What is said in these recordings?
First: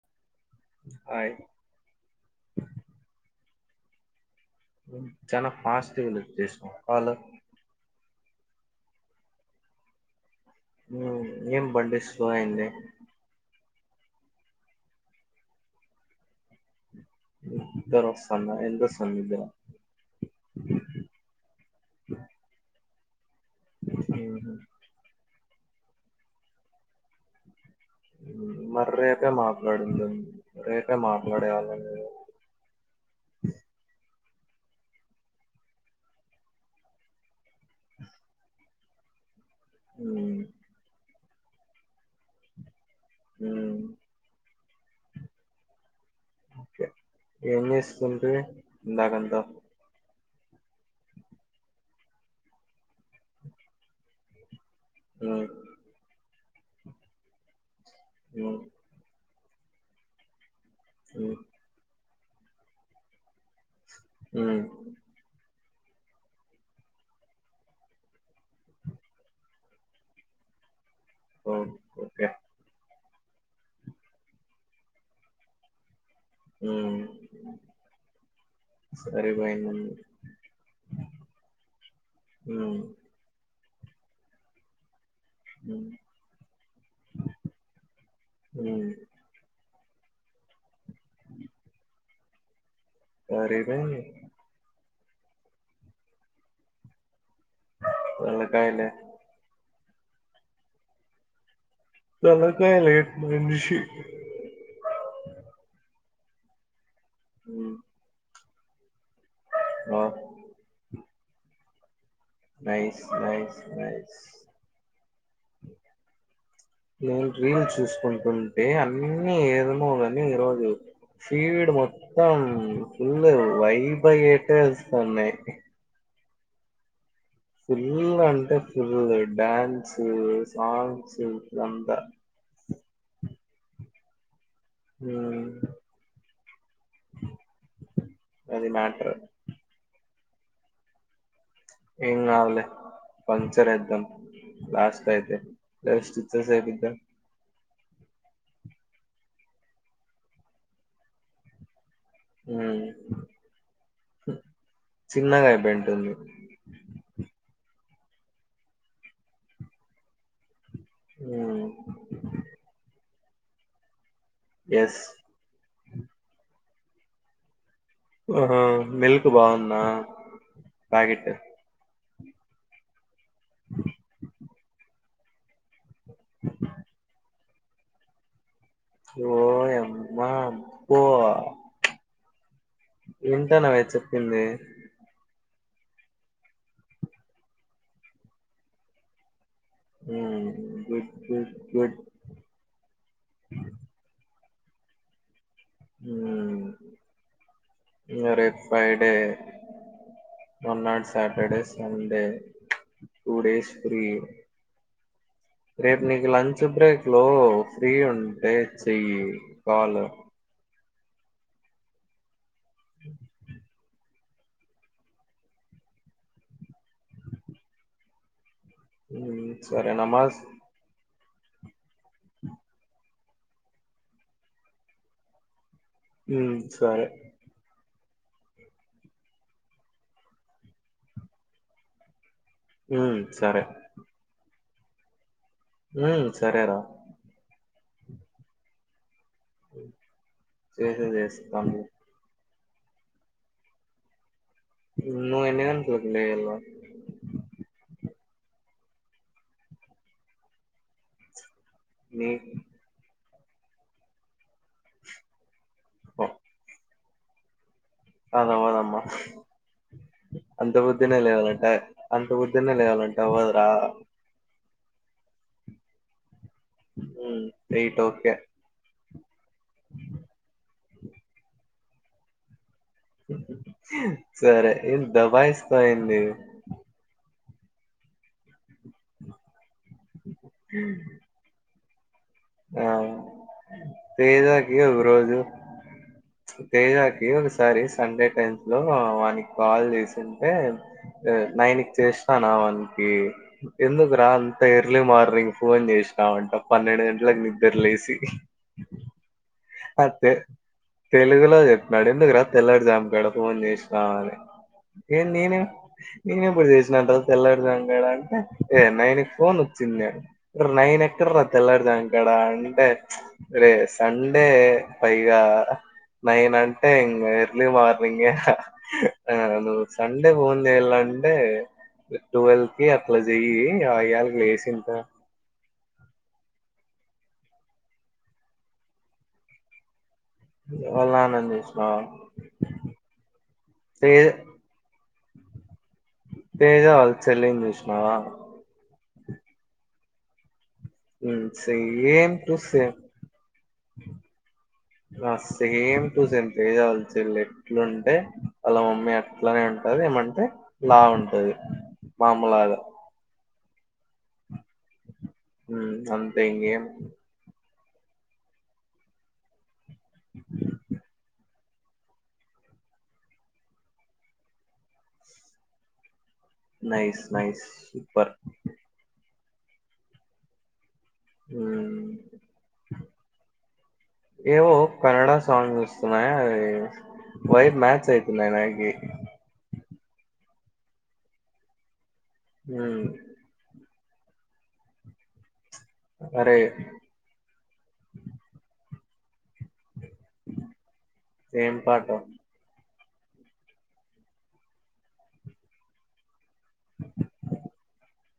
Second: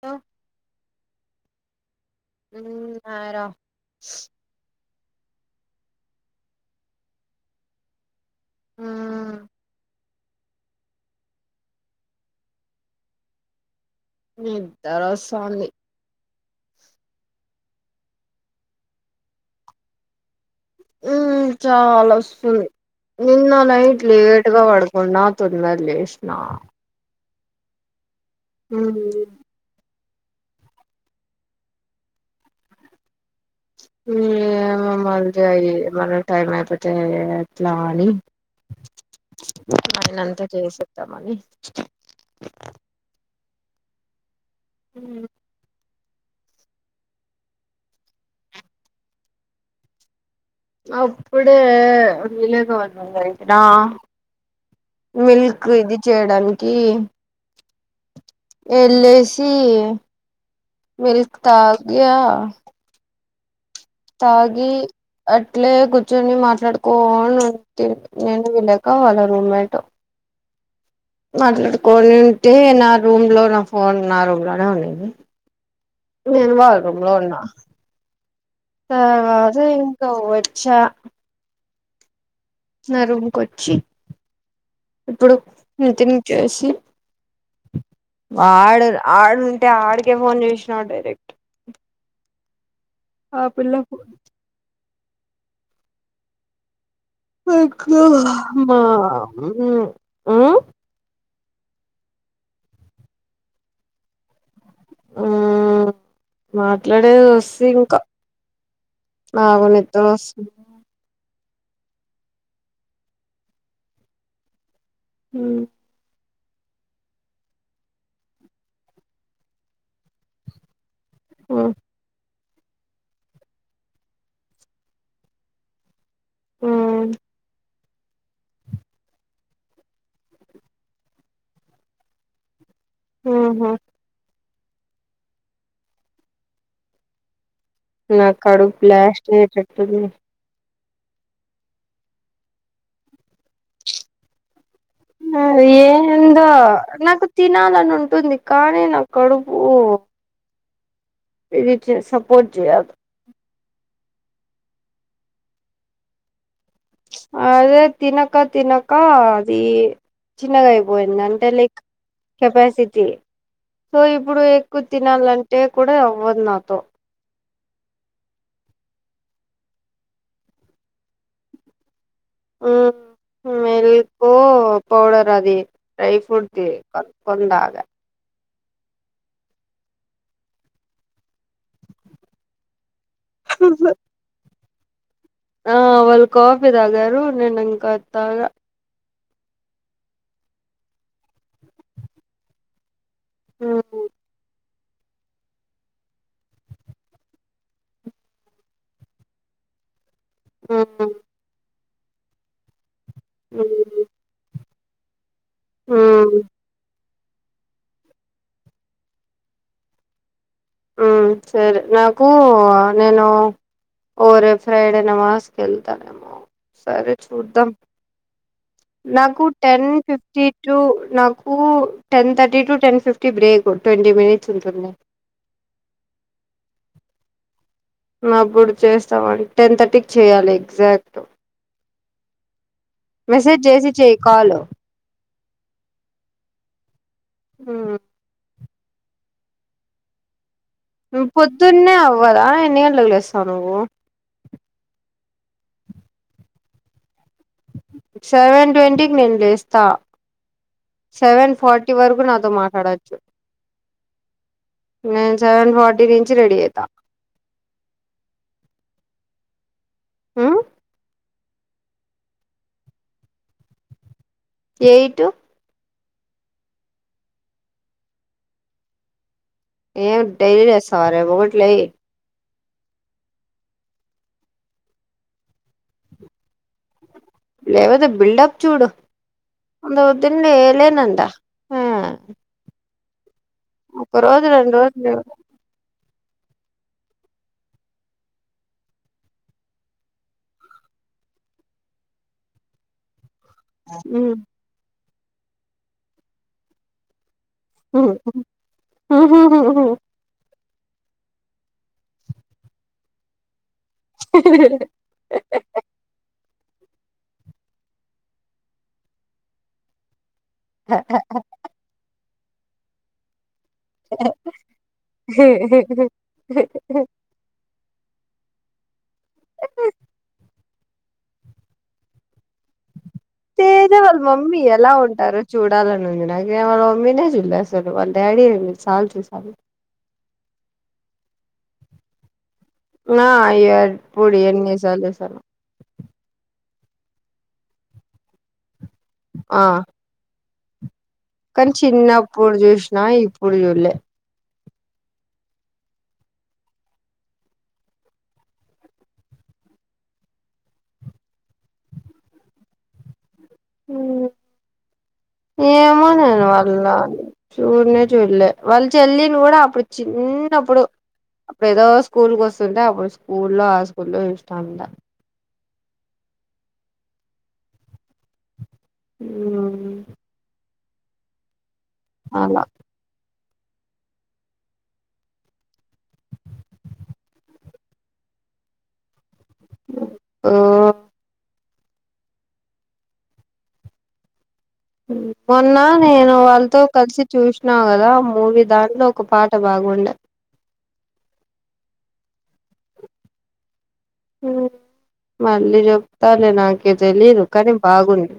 తో ఆయ్ ఉమ్ న్నారా చానా ఫస్టుగా లీబ్ జేశనవ్ హాలో హుహ్ ఉమ్ ఏం బండి స్లో అయింది. నిద్దరస్సాంది నిద్దరొస్సాంద ఎంతొస్సాంది నిద్దర చాలా వస్తుంది నిన్న నైట్ ఉహు. లేటుగ పడుకున్నా తొందర్ లేష్నా మర్ రేపె మాట్లాడుండడి రేపే మాట్లాడేయాలే మీరు ఊ ఏమో మద్య ఇది మళ్ళ టైం అయి పోతే ఎట్లా అని ఉమ్, ఐనంత చేసేద్దామని ఊ ఊ ఒకే ఏం చేస్తుంట్రీ ఇందాకంత అప్పుడే వీళ్లయ్ గోన్ని ఉన్నయ్ రా ఉమ్, మిల్కు ఇది చేయడానికీ ఉమ్, వెళ్లేస్ టీ ఉమ్, మిల్క్ తాగ్యా ఉమ్, తాగీ అట్ అట్లే కూచ్చోని మాట్లాడుకోనుంటిమి నేను విలేక ఆళ్ళ రూమ్మేటు ఓ- ఓకే మాట్లాడుకోవలంటే నాక్ రూమ్ లో నా ఫోన్ నా రూమ్ లోనే ఉన్నింది నేను వాల్ ఉమ్, రూమ్లో ఉన్నా తర్వాత సరిపోయిందండి ఇంక వచ్చా ఉమ్, నా రూమ్ కొచ్చి ఇప్పుడు ఉమ్, నటిని చేసి ఉమ్, వాడు రాడు టె ఆడికే ఫోన్ చేషిన డైరెక్ట్ ఆ పిల్ల సరిపోయింది ఫోను ఇంక మా తలకాయలే ఊ ఉ తల కాయ్ లేట్ మనిషి మాట్లాడేది వస్సు ఇంకా నాకు వావ్ నిద్దరొస్సుంది నైస్ నైస్ నైస్ ఊ నేను రీల్ చూసుకుంటుంటే అన్నీ ఏమో గని ఈ రోజు ఉమ్ ఫీడు మొత్తం ఫుల్లు వైబయ్యేటె వస్తున్నయ్ ఆ ఫుల్ అంటే ఫుల్ డ్యాన్స్ సాంగ్స్ ఇట్ల అంతా ఆహా ఊ నా కడుపు బ్లాస్ట్ ఐయటట్టుంది ఏం కాదు లే పంక్చర్ ఎదం అ ఏందో ఏపిద్దాం నాకు తినాలన్ ని ఉంటుంది కానీ నా కడుపు ఇది చే సపోర్ట్ మ్మ్ చేయలి చిన్నగా అయిబయి ఉంటుంది అదే తినక తినక అది చిన్నగయ్ పోయింది అంటే మ్మ్ లైక్ కెపాసిటీ సో ఇప్పుడు ఎక్కువ ఎస్ తినాలంటే కూడా అవ్వదు నాతో ఓహో మిల్క్ బాగుందా ప్యాకెటు హు మెల్కు పౌడర్ అది డ్రై ఫ్రూట్ ది కొండా గా ఓ యమ్మా బో వింటానవే చెప్పింది ఆ వాళ్ళు కాఫీ తాగారు నేను ఇంకా తాగా హు గుడ్ గుడ్ గుడ్ హ్ హు హ్ ఇంగ రేప్ ఫ్రైడే మరునాడు ఉమ్ Saturday, Sunday two days free హ్మ్ రేపు నీకు హ్మ్ లంచ్ బ్రేక్ లో ఫ్రీ ఉంటే చెయ్యి కాల్ ఆ సరే నాకు నేను ఓ రే ఫ్రైడే నమాజ్ కెల్తానేమో సరే చూద్దాం నాకు హ్మ్. టెన్ సరే నమాజ్ ఫిఫ్టీ టు నాక్ కు ten thirty to, ten fifty break twenty minutes ఉంటుంది హు సరే నువ్ అప్పుడు చేస్తావా టెన్ థర్టీకి చేయాలి ఎగ్జాక్ట్ హ్మ్. సరే. మెసేజ్ చేసి చెయి కాల్ ఉమ్ సరే రా హు అ నువ్ పొద్దున్నే అవ్వదా ఎన్ని గంటకి లేస్తావు నువ్వు నువ్ ఎన్ని గంటలకి లేయల సెవెన్ ట్వంటీకి నేను లేస్తా సెవెన్ ఫార్టీ వరకు నీ నాతో మాట్లాడొచ్చు నేన్ సెవెన్ ఫార్టీ ఓ, నుంచి రెడీ అయితా హ్మ్. అంత పొద్దున్నే లేవాలా టే అంత పోద్దునే లేవాలంటవ్ కదా రా ఎయిట్ ఎయిట్ ఓకే ఏం డై లేస్తావా రేప్ ఒకటి లేయి సరే ఏం దాభాయిస్తావ్ ఏంది లేవాతే బిల్డప్ చూడు అంత పొద్దున్నే ఏ లే నంటా ఆ ఒక రోజు తేజా రెండు కి ఒక రోజులు రోజు తేజాకి ఒకసారి సండే టైమ్స్ లో వానికి కాల్ చేసింటే నైన్ కి చేసినాన వానికి ఎందుకురా అంత ఎర్లీ మార్నింగ్ ఫోన్ చేసినామంట పన్నెండు గంటలకి ని నిద్ర లేసి తెలుగులో చెప్తున్నాడు ఎందుకు రా తెల్లడుజాం కాడ ఫోన్ చేస్ రా అని నేను ఎప్పుడు చేసినాన్ రా తెల్లడుజాం కాడ అంటే ఏ నైన్ ఫోన్ వచ్చింది. ఓర్ నైన్ ఎక్కడ రా తెల్లార్ జామ్ కాడ అంటే రే సండే పైగా నైన్ అంటే ఇంగ ఎర్లీ మార్నింగ్ ఏ హా ఆ నువ్ సండే ఫోన్ చేయాల అంటే ట్వల్కి అ అట్ల జెయ్యి ఆయ్యాల్కి లేసింత చూడాలనుంది నాకి వాళ్ళ మమ్మీనే జూల్య అసలు వాళ్ళ్ డాడీ ఎన్ని సార్లు చూసానో వాళ్ళ్నాని జూస్నావా నా ఎబ్బుడు ఎన్ని సార్లు జూశానో తేజా వాళ్ళ్ చెళ్ళిన్ జూష్నావా ఆ ఉమ్, కానీ సేమ్ చిన్నప్పుడు టు సేమ్ జూష్నా ఇప్పుడు జూల్లే ఆ సేమ్ టూ సేమ్ తేజ వాళ్ళ్ చెళ్ళెట్లుంటే ఎట్లుంటే వాళ్ళ మమ్మీ అట్లనే ఉంటది ఏమంటే లావుంటది మా అమ్మ లాగ ఊ ఉమ్ ఏమో నేన్ అంతే వాళ్ళ్ ఇంకేం డాడి చూన్నే చూల్యా వాళ్ళ్ చెల్లిని గూడా అప్పుడు చిన్నప్పుడు అప్పుడేదో స్కూల్కొస్తుంటే అబ్బుడు స్కూల్లో ఆ స్కూల్లో జూష్నా అంద నైస్ నైస్ సూపర్ ఊ ఊ [inaudible] ఏవో కన్నడ సాంగ్ వస్తున్నాయా అవి వైర్ మ్యాచ్ అయితున్నాయ్ నాకి ఓ ఉ ఉ మొన్నా నేను అరే వాళ్తో కలిసి చూష్నా గదా మూవీ దాంట్లో ఒక పాట బాగుండ ఏం పాటొ ఉ మళ్ళీ జొప్తా లే నాకే తెలీదు కానీ బాగుంది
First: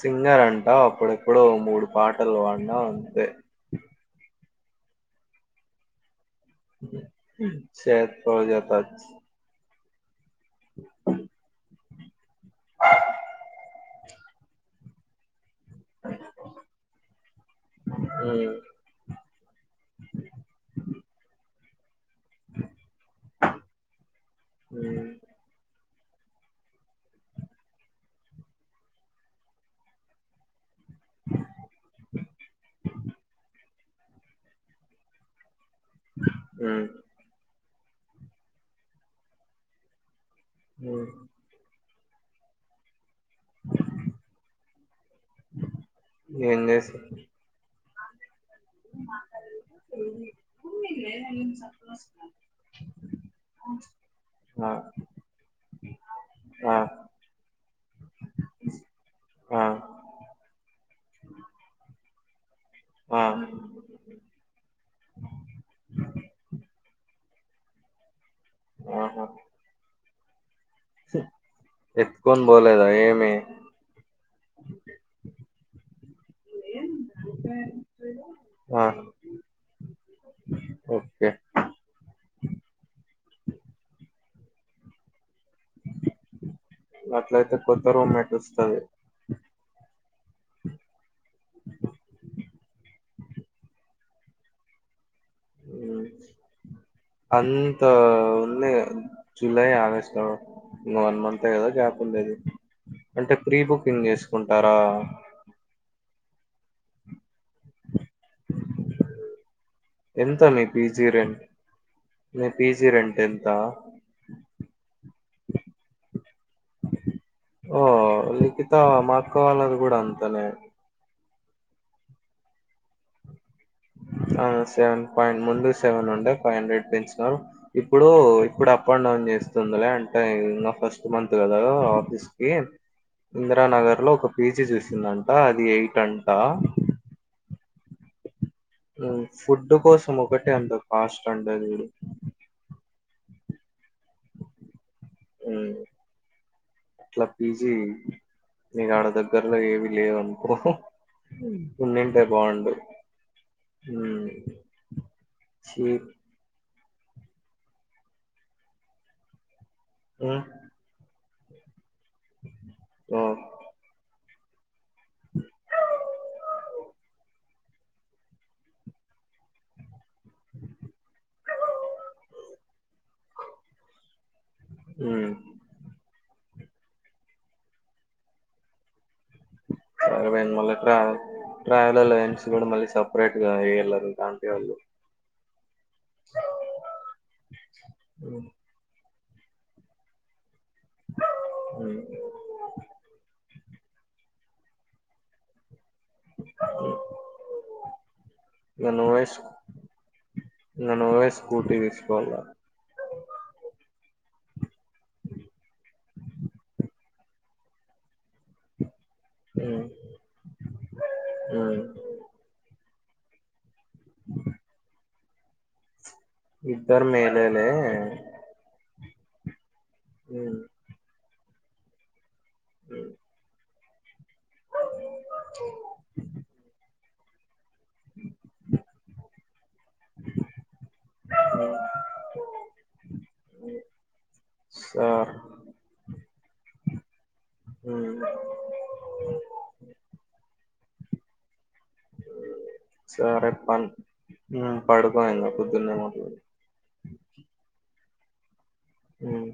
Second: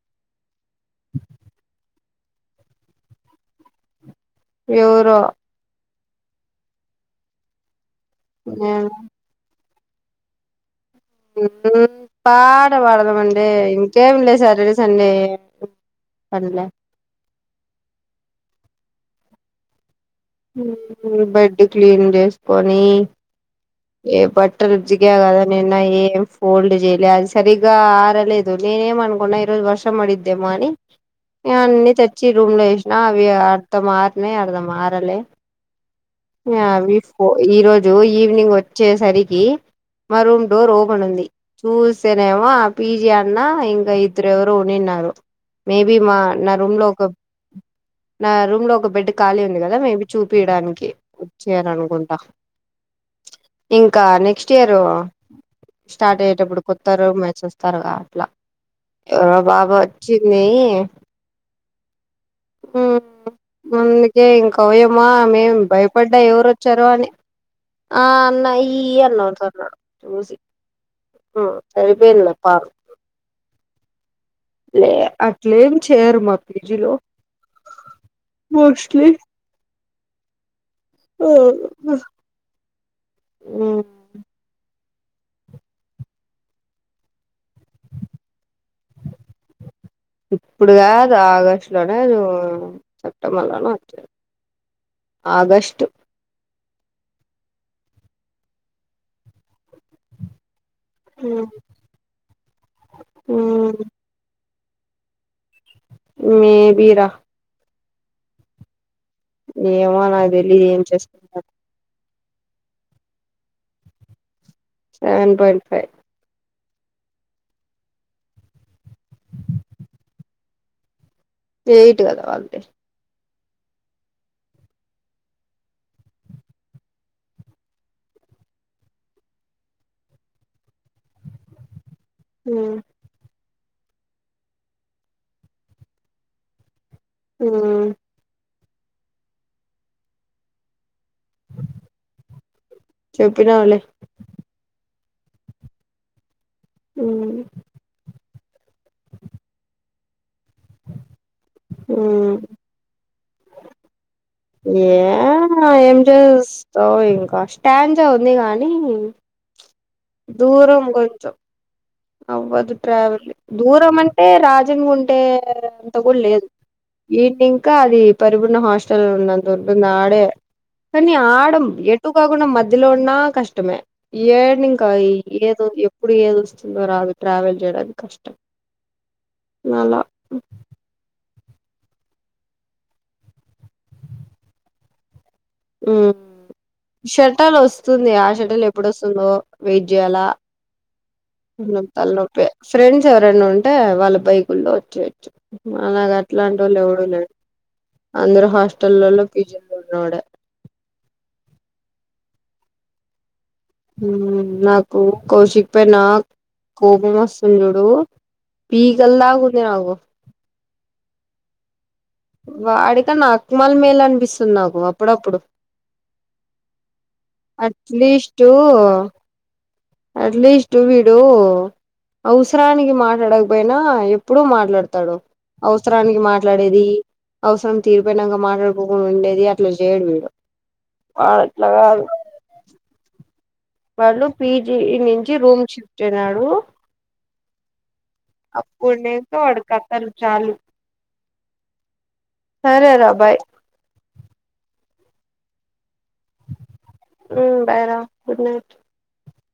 సింగర్ అంటావ్ అప్పుడెప్పుడో మూడు పాటలు బాన్నావ్ అంతే ఎవ్ రో శర్ పోజ నేను కచ్ [unintelligible] ఉ ఊ పాట పాడదామంటే ఇంకేమ్ లే సాటర్డే సండే అన్ డ్లా ఉమ్ బెడ్డు క్లీనింగ్ ఏస్కొని ఏ బట్టలు ఉమ్ జిగ్యా గదా నిన్నా ఏ ఏమ్ ఫోల్డ్ జేయ్ ల్యా అది సరిగ్గా ఆరలేదు నేనేమనుకున్నా ఈరోజు వర్షం బడిద్దేమొ అని ఇగ అన్నీ తెచ్చి రూమ్ లో ఏస్నా అవి అర్థం ఆరినాయ్ అర్దం ఆరలే ఉమ్ ఇంగవి ఫో ఈరోజు ఈవినింగ్ వొచ్చేసరికి మా రూమ్ డోర్ ఉమ్ ఓపనుంది చూస్ స్తే నేమొ ఆ పిజీ అన్న ఇంగ ఇద్దురెవరో ఉన్నిన్నారు మేబీ మా నా ఏం రూమ్ లో ఒక చేస్తావ్ నా రూమ్ లో ఒక బెడ్ ఖాళీ ఉంది గదా మేబీ చూపిడాన్కి వొచ్చారనుకుంటా ఇంక నెక్స్టి ఆ యరు స్టార్టయ్యేటప్పుడు ఆ కొత్తారు మ్యాచొస్తారు గా అట్ల ఎవరో ఆ బాప వచ్చింది ఊ ఆ మందుకే ఇంక ఓయప్ ఆ మేం భయపడ్డా ఎవరొచ్చారో అని ఆ అన్న ఈ అన్ ఆహా నవ్వుతన్నాడు చూసి కలిపోన్నా ఎత్తుకొని పారూ పోలేదా ఏమి [inaudible] లే అట్లెం చేయరు మా పీజీలో ఆ మోస్ట్లీ ఓకే ఆ ఆ అట్లయితే కొత్త రూమెట్ వస్తది ఇప్పుడు కాదు ఆగస్టు లోనే అది సెప్టెంబర్ లోనే వచ్చేది ఆగస్టు అంత ఉంది జులై ఆగస్ట్ ఇంక వన్ మంత్ కదా గ్యాప్ ఉండది అంటే ప్రీ బుకింగ్ చేసుకుంటా టరా మేబి ర ఏమో నాకు ఎంత మీ తెలీదు ఏం పిజీ చేసుకుంటారో రెంట్ నీ పీజీ రెంట్ ఎంతా సెవెన్ పాయింట్ ఫైవ్ ఓ లిఖిత మా అక్క వాళ్ళది కూడా అంతనే ఎయిట్ కదా వాళ్ళది ఆ సెవెన్ పాయింట్ ముందు సెవెన్ ఉండే ఫైవ్ హండ్రెడ్ పెంచున్నారు ఇప్పుడు ఇప్పుడు అప్ అండ్ డౌన్ చేస్తుందిలే అంటే ఇంకా ఫస్ట్ మంత్ కదా ఆఫీస్ కి ఇందిరానగర్ లో ఒక పీజీ చూసిందంట అది ఎయిట్ అంట ఉమ్ ఫుడ్డు కోసం ఒకటే అంత కాస్ట్ అండదు [inaudible] చెూప్పినవులే ఉమ్ అట్లా పీజీ నీకు ఆడ దగ్గర్లో ఏవి లేవునుకో ఉండుంటే బాగుండు హ ఏ ఏం చెస్ సో ఇంకా స్టాంజ ఉంది కానీ ఉమ్, దూరం కొంచం అవ్వదు ఓ, ట్రావెల్ దూరం అంటే రా మార్సింగ్ ఉంటే అంత కూడా లేదు ఈవినింగ్ ఇంకా అది పరిపూర్ణ హాస్టల్ ఉన్నంత ఉంటుంది ఆడే [inaudible] కానీ ఆడం ఎటు కాకుండా మధ్యలో ఉన్నా కష్టమే ఎడ్నింక ఉమ్, ఏదో ఎప్పుడు ఏది వస్తుందో రాదు ట్రావెల్ చేయడానికి కష్టం అలా సరిపోయింది మల్ల ట్రావెల్ ట్రావెలర్ కూడా మళ్ళీ సపరేట్ గా వెయ్యాలి లాంటి వాళ్ళు [inaudible] [unintelligible] ఉమ్ షర్టాలు వస్తుంది ఆ షర్టాలు ఎప్పుడు వస్తు [inaudible] వెయిట్ చేయాలా ఇంగ తలనొప్పి ఫ్రెండ్స్ ఎవరైనా ఉంటే వాళ్ళ బైకుల్లో వచ్చియచ్చు మనకి అట్లాంటి వాళ్ళు ఎవడు లేరు అందరు నువ్వే హాస్టల్లలో స్కూ ఫిజులు ఉన్నావాడి ఇంగ నువ్వే స్కూటీ తీసుకోవాల నాకు కౌశిక్ పైన కోపమస్తుండి చూడు పీకలదాకా ఉంది నాకు హ [unintelligible] నాక్మల్ మేల్ అనిపిస్తుంది నాకు అప్పుడప్పుడు. ఇద్దరు మేలేలే అట్లీస్టు ఉమ్ అట్లీస్ట్ వీడు అవసరానికి ఉమ్ మాట్లాడకపోయినా ఎప్పుడు మాట్లాడతాడు, అవసరానికి మాట్లాడేది. అవసరం తీరిపోయినాంక మాట్లాడుకోకుండా ఉండేది అట్లా చేయడు వీడు. వాడ్ అట్లాగాదు. వాళ్ళు పీజీ సార్ నుంచి రూమ్ షిఫ్ట్ అయినడు. ఉమ్ అప్పుడు నీతో వాడి కథాలు చాలు. సరే రా బాయ్ సరే పం, ఉమ్ పడుకో ఇగా పొద్దున్నే [unintelligible] ఉమ్ బాయ్ రా గుడ్ నైట్. ఉమ్